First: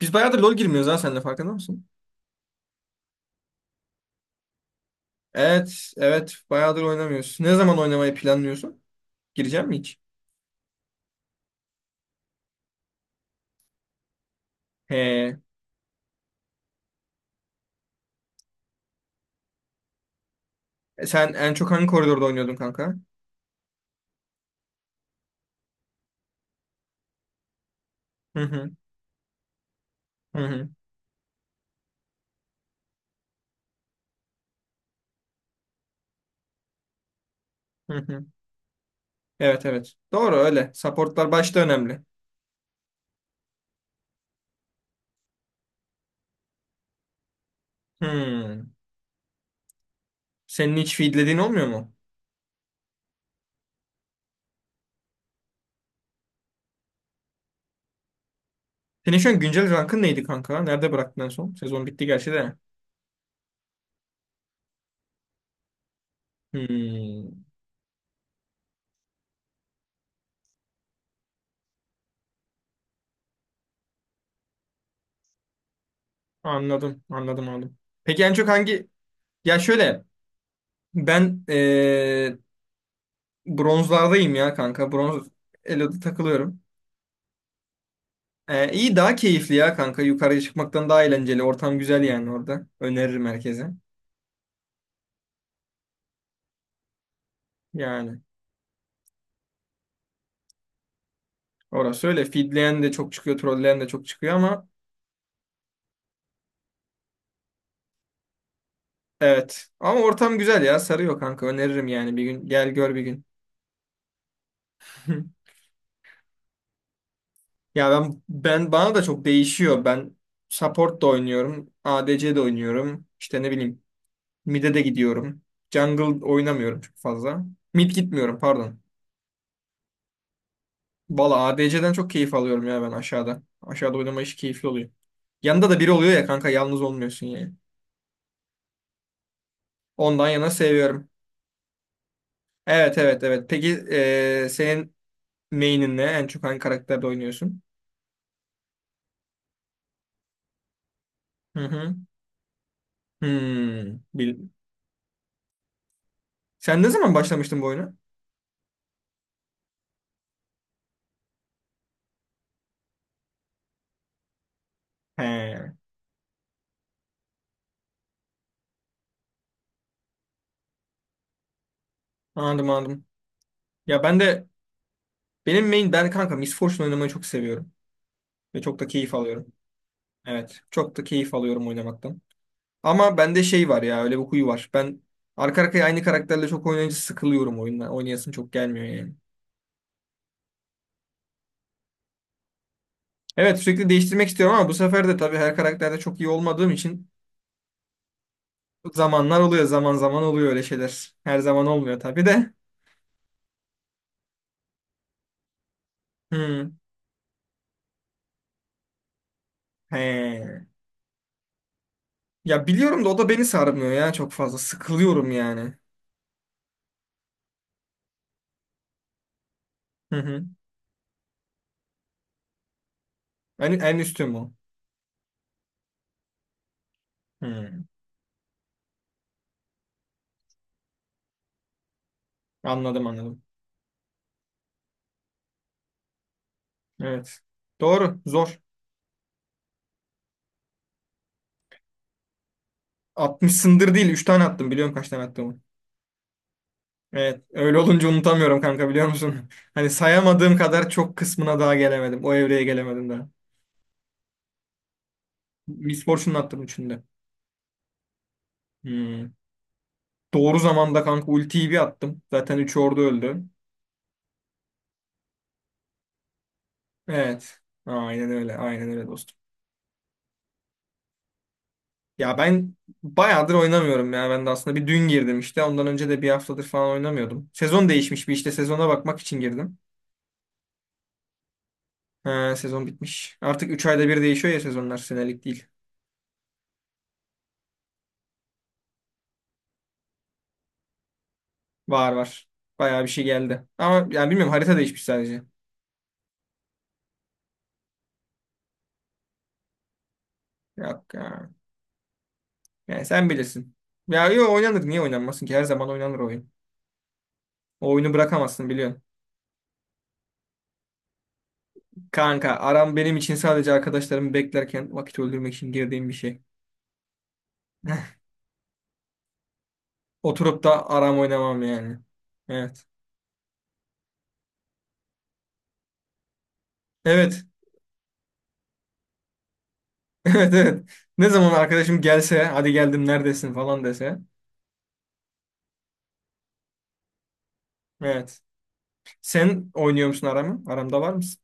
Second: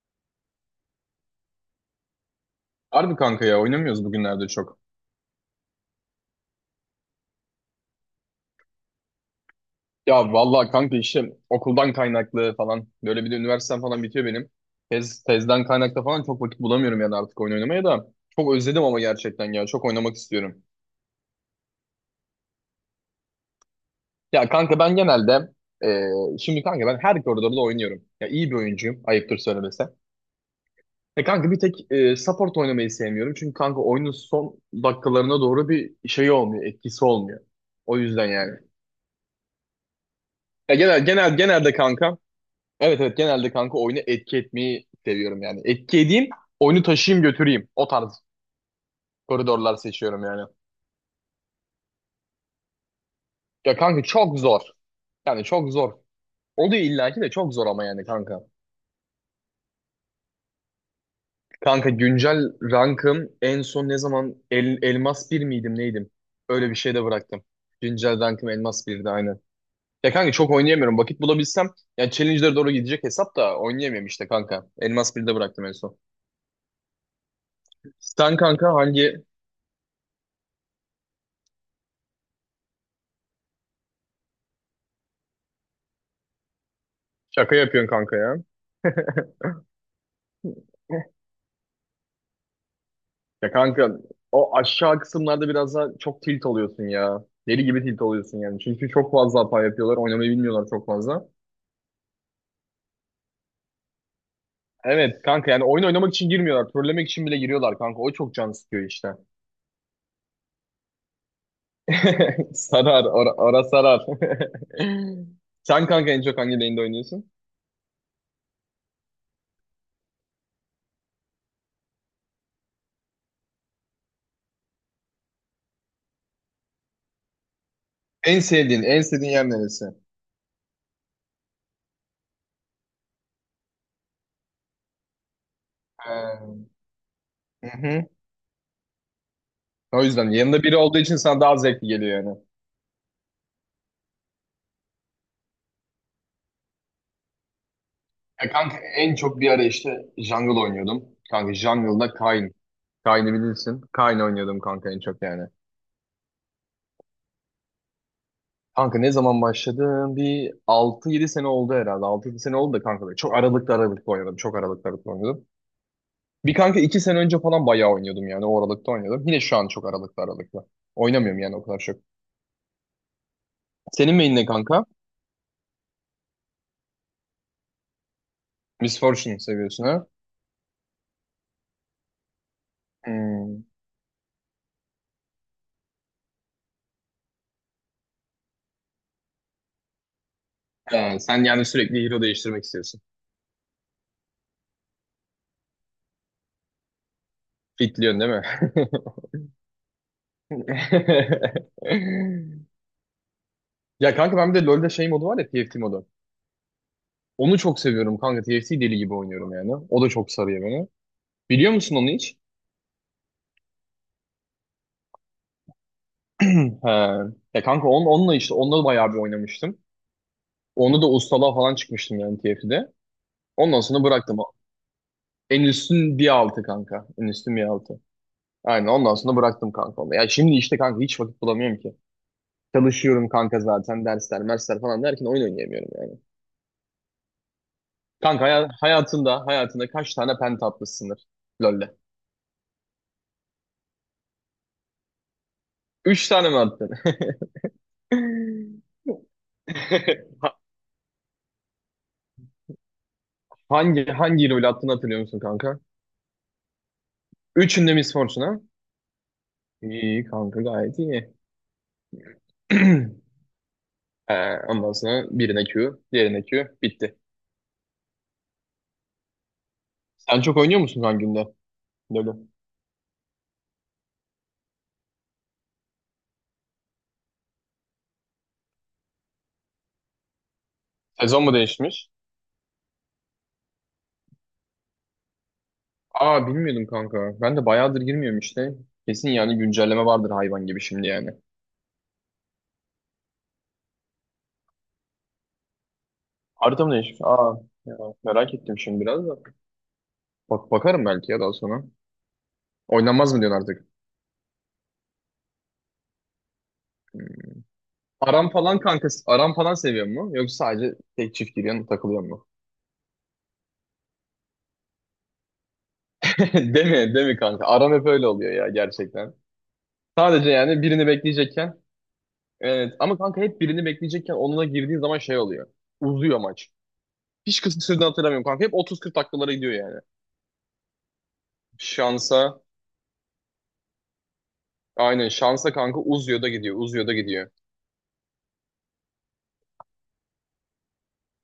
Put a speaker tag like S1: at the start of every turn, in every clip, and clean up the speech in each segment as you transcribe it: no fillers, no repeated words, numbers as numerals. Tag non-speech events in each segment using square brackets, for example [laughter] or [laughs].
S1: Biz bayağıdır LoL girmiyoruz ha seninle farkında mısın?
S2: Harbi kanka ya oynamıyoruz bugünlerde çok.
S1: Evet, evet. Bayağıdır oynamıyoruz. Ne zaman oynamayı planlıyorsun? Gireceğim mi hiç?
S2: Ya vallahi kanka işte okuldan kaynaklı falan. Böyle bir de üniversitem falan bitiyor benim. Tez,
S1: He.
S2: tezden kaynaklı falan çok vakit bulamıyorum yani artık oyun oynamaya da. Çok özledim ama gerçekten ya. Çok oynamak istiyorum.
S1: Sen en çok hangi koridorda oynuyordun kanka?
S2: Ya kanka ben genelde şimdi kanka ben her koridorda oynuyorum. Ya
S1: Hı
S2: iyi bir
S1: hı,
S2: oyuncuyum ayıptır söylemesi.
S1: hı hı,
S2: E kanka bir tek support oynamayı sevmiyorum. Çünkü kanka oyunun son dakikalarına doğru bir şey olmuyor. Etkisi olmuyor.
S1: hı
S2: O
S1: hı.
S2: yüzden yani.
S1: Evet, evet. Doğru öyle.
S2: Ya genel,
S1: Supportlar
S2: genel,
S1: başta
S2: genelde
S1: önemli.
S2: kanka. Evet, evet, genelde kanka oyunu etki etmeyi seviyorum yani. Etki edeyim, oyunu taşıyayım götüreyim. O tarz
S1: Hmm.
S2: koridorlar seçiyorum yani.
S1: Senin hiç feedlediğin olmuyor mu?
S2: Ya kanka çok zor. Yani çok zor. Oluyor illaki de çok zor ama yani kanka.
S1: Senin şu an güncel rankın neydi kanka? Nerede bıraktın en son? Sezon
S2: Kanka
S1: bitti gerçi
S2: güncel
S1: de.
S2: rankım en son ne zaman elmas bir miydim neydim? Öyle bir şeyde bıraktım.
S1: Hmm.
S2: Güncel rankım elmas birdi aynen. Ya kanka çok oynayamıyorum. Vakit bulabilsem yani challenge'lere doğru gidecek hesap da oynayamıyorum işte kanka. Elmas birde bıraktım en son.
S1: Anladım, anladım, anladım. Peki en
S2: Sen
S1: çok
S2: kanka
S1: hangi...
S2: hangi
S1: Ya şöyle, ben bronzlardayım ya kanka. Bronz Elo'da takılıyorum.
S2: Şaka yapıyorsun kanka ya?
S1: İyi daha
S2: [laughs]
S1: keyifli ya kanka. Yukarıya çıkmaktan daha eğlenceli. Ortam güzel yani orada. Öneririm
S2: Ya
S1: herkese.
S2: kanka o aşağı kısımlarda biraz daha çok tilt oluyorsun ya. Deli gibi tilt
S1: Yani
S2: oluyorsun yani. Çünkü çok fazla hata yapıyorlar. Oynamayı bilmiyorlar çok fazla.
S1: orası öyle. Feedleyen de çok çıkıyor. Trolleyen de çok çıkıyor ama
S2: Evet kanka yani oyun oynamak için girmiyorlar. Trollemek için bile giriyorlar kanka. O çok can sıkıyor işte.
S1: evet. Ama ortam güzel ya. Sarıyor kanka. Öneririm yani bir gün.
S2: [laughs]
S1: Gel gör bir
S2: Sarar.
S1: gün.
S2: Ara, ara sarar. [laughs]
S1: [laughs]
S2: Sen kanka en çok hangi lane'de oynuyorsun?
S1: Ya ben bana da çok değişiyor. Ben support da oynuyorum. ADC de oynuyorum. İşte ne bileyim. Mid'e de gidiyorum. Jungle oynamıyorum çok fazla. Mid gitmiyorum
S2: En
S1: pardon.
S2: sevdiğin, en sevdiğin yer neresi?
S1: Valla ADC'den çok keyif alıyorum ya ben aşağıda. Aşağıda oynama işi keyifli oluyor. Yanında da biri oluyor ya kanka
S2: Ee,
S1: yalnız olmuyorsun yani.
S2: hı hı. O
S1: Ondan
S2: yüzden
S1: yana
S2: yanında biri olduğu
S1: seviyorum.
S2: için sana daha zevkli geliyor yani.
S1: Evet, evet, evet. Peki senin main'in ne? En çok hangi karakterde oynuyorsun?
S2: Ya kanka en çok bir ara işte Jungle oynuyordum. Kanka
S1: Hı hı.
S2: Jungle'da Kayn. Kayn'ı bilirsin.
S1: Hmm.
S2: Kayn oynuyordum kanka en çok yani.
S1: Sen ne zaman başlamıştın bu oyuna?
S2: Kanka ne zaman başladım? Bir 6-7 sene oldu herhalde. 6-7 sene oldu da kanka. Çok aralıklı aralıklı oynadım. Çok aralıklı aralıklı oynadım.
S1: He.
S2: Bir kanka 2 sene önce falan bayağı oynuyordum yani. O aralıkta oynuyordum. Yine şu an çok aralıklı aralıklı. Oynamıyorum yani o kadar çok.
S1: Anladım, anladım. Ya
S2: Senin
S1: ben
S2: main ne
S1: de
S2: kanka?
S1: Benim main ben kanka Miss Fortune oynamayı çok seviyorum. Ve çok da
S2: Miss
S1: keyif
S2: Fortune
S1: alıyorum.
S2: seviyorsun ha?
S1: Evet. Çok da keyif alıyorum oynamaktan. Ama bende
S2: Hmm.
S1: şey var ya, öyle bir huyu var. Ben arka arkaya aynı karakterle çok oynayınca sıkılıyorum oyundan. Oynayasım çok gelmiyor yani.
S2: Ha, sen yani sürekli hero değiştirmek istiyorsun.
S1: Evet, sürekli değiştirmek istiyorum ama bu sefer de tabii her karakterde çok iyi olmadığım için
S2: Fitliyorsun değil mi?
S1: zamanlar oluyor, zaman zaman oluyor öyle şeyler. Her zaman olmuyor tabii de.
S2: [laughs] Ya kanka ben bir de LoL'de şey modu var ya TFT modu.
S1: Hmm.
S2: Onu çok seviyorum kanka. TFT deli gibi oynuyorum yani. O da çok sarıyor
S1: He.
S2: beni. Biliyor musun onu hiç?
S1: Ya biliyorum da o da beni sarmıyor ya çok fazla. Sıkılıyorum yani.
S2: [clears throat] He. Ya kanka onunla işte onunla bayağı bir oynamıştım.
S1: Hı hı.
S2: Onu da ustalığa falan çıkmıştım yani TFT'de.
S1: En,
S2: Ondan
S1: en
S2: sonra
S1: üstü
S2: bıraktım.
S1: mü o?
S2: En üstün bir altı kanka. En üstün bir
S1: Hmm.
S2: altı. Aynen ondan sonra bıraktım kanka onu. Ya şimdi işte kanka hiç vakit bulamıyorum ki.
S1: Anladım,
S2: Çalışıyorum
S1: anladım.
S2: kanka zaten dersler, mersler falan derken oyun oynayamıyorum yani.
S1: Evet. Doğru.
S2: Kanka
S1: Zor.
S2: hayatında kaç tane penta atmışsındır LoL'de?
S1: 60'sındır değil. Üç tane attım. Biliyorum kaç tane attım.
S2: Üç tane mi attın?
S1: Evet, öyle olunca unutamıyorum
S2: [laughs]
S1: kanka,
S2: [laughs]
S1: biliyor musun? [laughs] Hani
S2: Ha-
S1: sayamadığım kadar çok kısmına daha gelemedim. O evreye gelemedim daha.
S2: hangi rolü attığını hatırlıyor musun kanka?
S1: Misfortune'u attım üçünde.
S2: Üçünde Miss Fortuna.
S1: Hmm.
S2: İyi
S1: Doğru
S2: kanka gayet
S1: zamanda kanka
S2: iyi.
S1: ultiyi bir attım. Zaten üç ordu öldü.
S2: [clears throat] Ondan sonra birine Q, diğerine Q. Bitti.
S1: Evet. Aynen öyle. Aynen öyle dostum.
S2: Sen çok oynuyor musun kanka günde?
S1: Ya
S2: LoL'ü.
S1: ben bayağıdır oynamıyorum ya. Ben de aslında bir dün girdim işte. Ondan önce de bir haftadır falan oynamıyordum. Sezon değişmiş bir, işte sezona bakmak için girdim.
S2: Sezon mu değişmiş?
S1: Ha, sezon bitmiş. Artık 3 ayda bir değişiyor ya sezonlar. Senelik değil.
S2: Aa, bilmiyordum kanka. Ben de bayağıdır girmiyorum işte. Kesin yani güncelleme vardır hayvan gibi şimdi yani.
S1: Var var. Bayağı bir şey geldi. Ama yani bilmiyorum, harita değişmiş sadece.
S2: Harita mı değişmiş? Aa ya, merak ettim şimdi biraz da. Bak, bakarım
S1: Yok
S2: belki ya
S1: ya.
S2: daha sonra.
S1: Yani sen
S2: Oynanmaz mı diyorsun
S1: bilirsin.
S2: artık?
S1: Ya yo oynanır. Niye oynanmasın ki? Her zaman oynanır oyun. O oyunu
S2: Aram
S1: bırakamazsın
S2: falan
S1: biliyorsun.
S2: kanka, aram falan seviyor mu? Yoksa sadece tek çift giriyorsun, takılıyor mu?
S1: Kanka aram benim için sadece arkadaşlarımı beklerken vakit öldürmek için girdiğim bir şey.
S2: [laughs] Değil mi? Değil mi kanka? Aram hep
S1: [laughs]
S2: öyle oluyor ya gerçekten. Sadece
S1: Oturup da
S2: yani birini
S1: aram oynamam
S2: bekleyecekken,
S1: yani. Evet.
S2: evet, ama kanka hep birini bekleyecekken onunla girdiğin zaman şey oluyor. Uzuyor maç.
S1: Evet.
S2: Hiç
S1: [laughs]
S2: kısa süreden hatırlamıyorum kanka. Hep 30-40 dakikalara gidiyor yani.
S1: Evet, evet. Ne zaman arkadaşım gelse
S2: Şansa
S1: hadi geldim neredesin falan dese.
S2: aynen şansa kanka uzuyor da gidiyor. Uzuyor da gidiyor.
S1: Evet. Sen oynuyor musun aramı? Aramda var mısın?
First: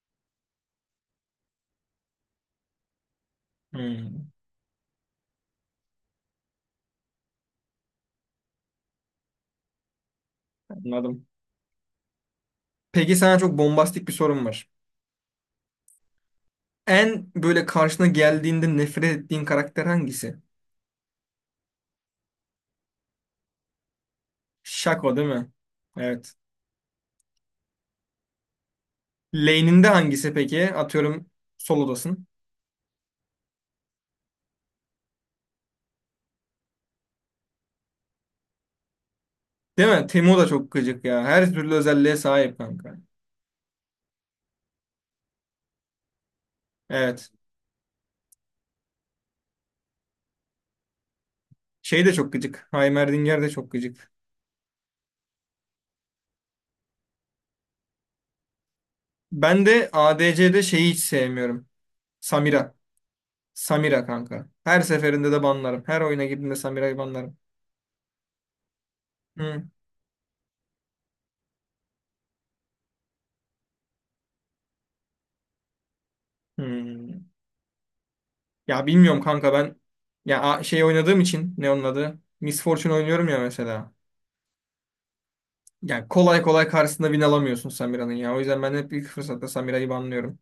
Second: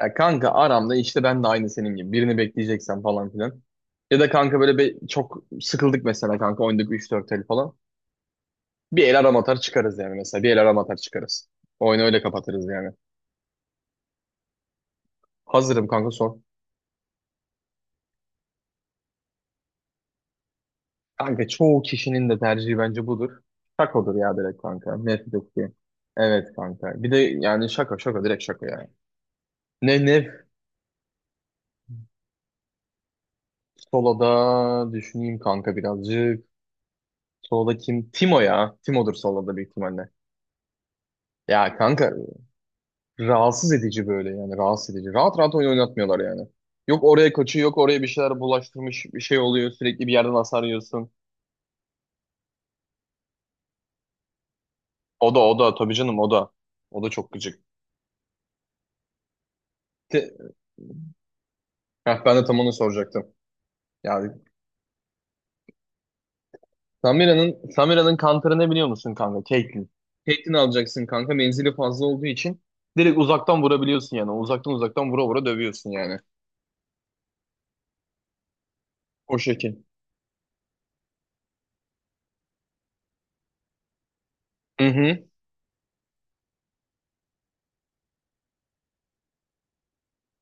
S2: Ya kanka aramda işte ben de aynı senin gibi. Birini bekleyeceksen falan filan. Ya
S1: Hmm,
S2: da kanka böyle çok sıkıldık mesela kanka oynadık üç dört el falan. Bir el arama atar çıkarız yani mesela. Bir el arama atar
S1: anladım.
S2: çıkarız. Oyunu öyle kapatırız yani.
S1: Peki sana çok bombastik bir sorum var.
S2: Hazırım kanka sor.
S1: En böyle karşına geldiğinde nefret ettiğin karakter hangisi?
S2: Kanka çoğu kişinin de tercihi bence budur. Şakodur ya direkt kanka.
S1: Şako değil
S2: Nefret
S1: mi?
S2: ettiğim.
S1: Evet.
S2: Evet kanka. Bir de yani şaka şaka direkt şaka yani.
S1: Lane'inde
S2: Ne ne
S1: hangisi peki? Atıyorum solodasın.
S2: solada düşüneyim kanka birazcık. Solda kim? Timo ya. Timo'dur solda büyük
S1: Değil mi?
S2: ihtimalle.
S1: Teemo da çok gıcık ya. Her
S2: Ya
S1: türlü
S2: kanka
S1: özelliğe sahip kanka.
S2: rahatsız edici böyle yani rahatsız edici. Rahat rahat oyun oynatmıyorlar yani. Yok
S1: Evet.
S2: oraya kaçıyor yok oraya bir şeyler bulaştırmış bir şey oluyor sürekli bir yerden hasar yiyorsun.
S1: Şey de çok gıcık. Heimerdinger de çok gıcık.
S2: O da o da tabii canım o da. O da çok gıcık.
S1: Ben de
S2: Te-
S1: ADC'de şeyi hiç sevmiyorum.
S2: Ben de tam onu
S1: Samira.
S2: soracaktım.
S1: Samira
S2: Yani
S1: kanka. Her seferinde de banlarım. Her oyuna girdiğimde Samira'yı banlarım.
S2: Samira'nın kantarı ne biliyor musun kanka?
S1: Hı.
S2: Caitlyn. Caitlyn alacaksın kanka menzili fazla olduğu için. Direkt uzaktan vurabiliyorsun yani. Uzaktan uzaktan vura vura dövüyorsun yani.
S1: Hmm. Ya bilmiyorum
S2: O
S1: kanka, ben
S2: şekil.
S1: şey oynadığım için, ne onun adı? Miss Fortune oynuyorum ya mesela.
S2: Hı hı.
S1: Yani kolay kolay karşısında win alamıyorsun Samira'nın ya. O yüzden ben hep ilk fırsatta Samira'yı banlıyorum.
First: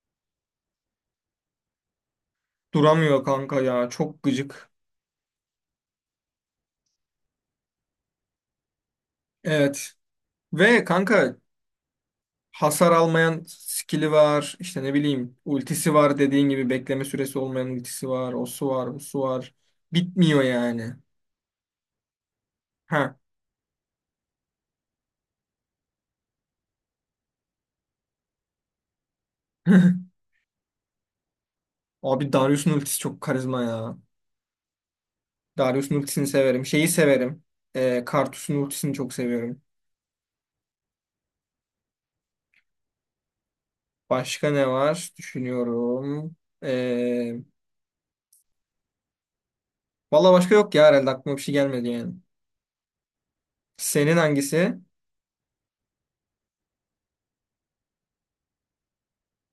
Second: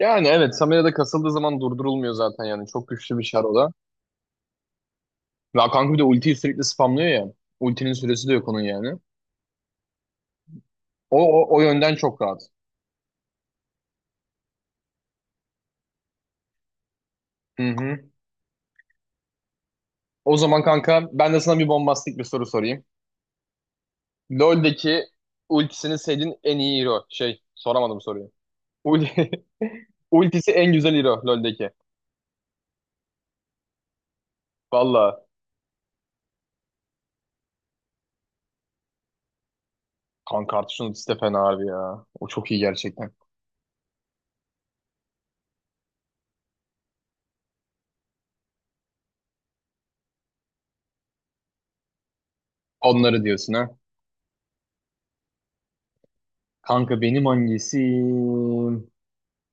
S2: Yani evet Samira da kasıldığı zaman durdurulmuyor zaten yani. Çok güçlü
S1: Duramıyor
S2: bir şar o
S1: kanka
S2: da.
S1: ya. Çok gıcık.
S2: Ve kanka bir de ultiyi sürekli spamlıyor ya. Ultinin süresi de yok onun yani.
S1: Evet. Ve
S2: O,
S1: kanka
S2: o, o yönden çok rahat.
S1: hasar almayan skill'i var. İşte ne bileyim, ultisi var, dediğin gibi bekleme süresi
S2: Hı
S1: olmayan
S2: hı.
S1: ultisi var. O su var, bu su var.
S2: O
S1: Bitmiyor
S2: zaman
S1: yani.
S2: kanka ben de sana bir bombastik bir soru sorayım.
S1: Ha.
S2: LoL'deki ultisini sevdiğin en iyi hero. Şey soramadım soruyu. Ul
S1: [laughs]
S2: [laughs] ultisi en güzel hero LoL'deki.
S1: Abi Darius'un ultisi çok karizma ya.
S2: Valla
S1: Darius'un ultisini severim. Şeyi severim. Karthus'un ultisini çok seviyorum.
S2: kanka Artuş'un ultisi de fena abi ya. O çok iyi gerçekten.
S1: Başka ne var? Düşünüyorum. Ee, Valla başka yok ya herhalde, aklıma bir şey gelmedi yani.
S2: Onları diyorsun ha.
S1: Senin hangisi?
S2: Kanka benim hangisi?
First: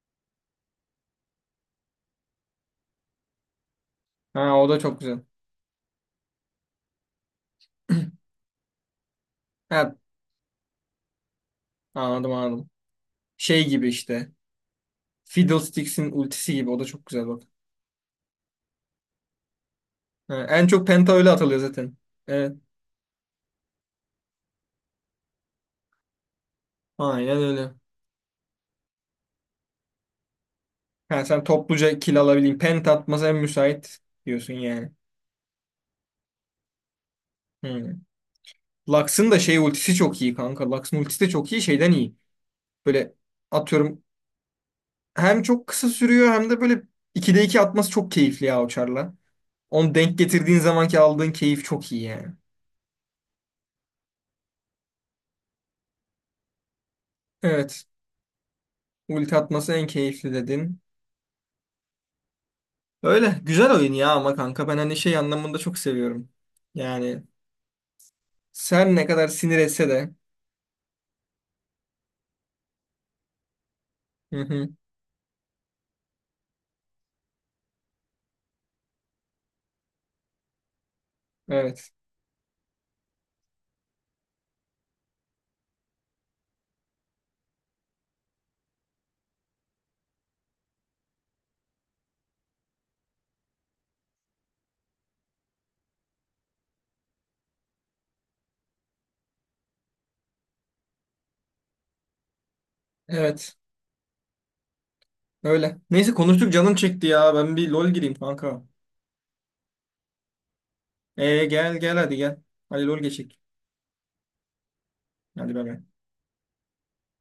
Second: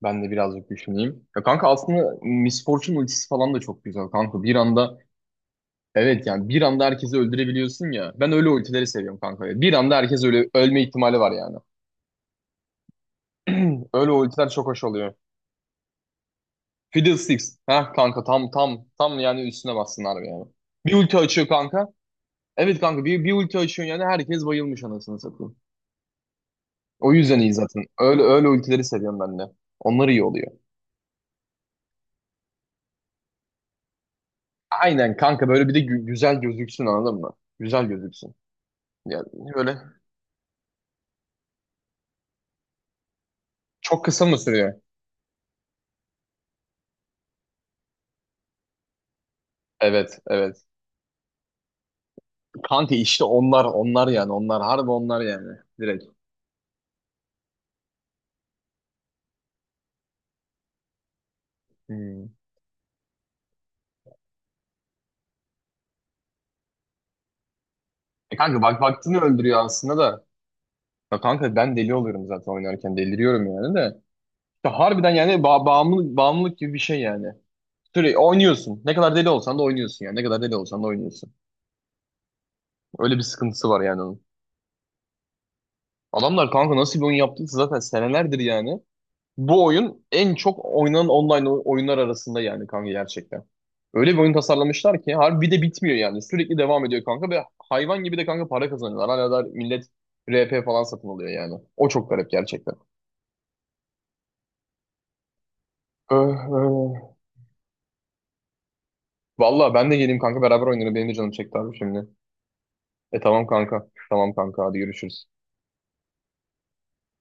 S2: Ben de birazcık düşüneyim. Ya kanka aslında Miss Fortune ultisi falan da çok güzel kanka.
S1: Ha,
S2: Bir
S1: o da
S2: anda,
S1: çok güzel.
S2: evet, yani bir anda herkesi öldürebiliyorsun ya. Ben öyle ultileri seviyorum kanka. Bir
S1: Ha,
S2: anda herkes öyle ölme ihtimali var yani.
S1: anladım, anladım. Şey gibi
S2: [clears throat] Öyle
S1: işte.
S2: ultiler çok hoş oluyor.
S1: Fiddlesticks'in ultisi gibi, o da çok güzel bak.
S2: Fiddlesticks. Ha kanka tam tam tam yani üstüne bassın harbi
S1: Ha,
S2: yani.
S1: en çok
S2: Bir
S1: penta
S2: ulti
S1: öyle
S2: açıyor
S1: atılıyor
S2: kanka.
S1: zaten. Evet.
S2: Evet kanka bir ulti açıyor yani herkes bayılmış anasını satayım. O
S1: Aynen
S2: yüzden iyi
S1: öyle.
S2: zaten. Öyle öyle ultileri seviyorum ben de. Onlar iyi oluyor.
S1: Ha, sen topluca kill alabilin. Penta atması en müsait diyorsun yani.
S2: Aynen kanka böyle bir de güzel gözüksün anladın mı? Güzel
S1: Hı.
S2: gözüksün. Yani
S1: Lux'ın da şey
S2: böyle
S1: ultisi çok iyi kanka. Lux'ın ultisi de çok iyi, şeyden iyi. Böyle atıyorum,
S2: çok kısa mı sürüyor?
S1: hem çok kısa sürüyor hem de böyle 2'de 2 atması çok keyifli ya o charla. Onu denk
S2: Evet,
S1: getirdiğin
S2: evet.
S1: zamanki aldığın keyif çok iyi yani.
S2: Kanka işte onlar onlar yani onlar harbi onlar yani direkt.
S1: Evet. Ulti atması en keyifli dedin.
S2: Hmm.
S1: Öyle. Güzel oyun ya ama kanka ben hani şey anlamında çok seviyorum. Yani
S2: E kanka bak
S1: sen ne
S2: baktığını
S1: kadar sinir
S2: öldürüyor
S1: etse
S2: aslında
S1: de.
S2: da. Ya kanka ben deli oluyorum zaten oynarken deliriyorum yani de.
S1: Hı hı.
S2: Ya harbiden yani bağımlılık gibi bir şey yani. Sürekli oynuyorsun. Ne kadar deli olsan da oynuyorsun yani. Ne kadar deli olsan da oynuyorsun.
S1: Evet.
S2: Öyle bir sıkıntısı var yani onun. Adamlar kanka nasıl bir oyun yaptıysa zaten senelerdir yani. Bu oyun en çok oynanan online oyunlar arasında yani kanka gerçekten. Öyle bir oyun tasarlamışlar ki harbi bir de bitmiyor yani. Sürekli devam ediyor kanka ve hayvan gibi de kanka para kazanıyorlar. Hala da millet RP falan satın alıyor yani. O çok garip gerçekten.
S1: Evet. Öyle. Neyse
S2: Öh,
S1: konuştuk, canım
S2: öh.
S1: çekti ya. Ben bir LOL gireyim kanka.
S2: Vallahi ben de geleyim kanka beraber oynarım. Benim de canım çekti abi
S1: Gel gel
S2: şimdi.
S1: hadi gel. Hadi LOL
S2: E
S1: geçek.
S2: tamam kanka. Tamam kanka hadi görüşürüz.
S1: Hadi bay bay.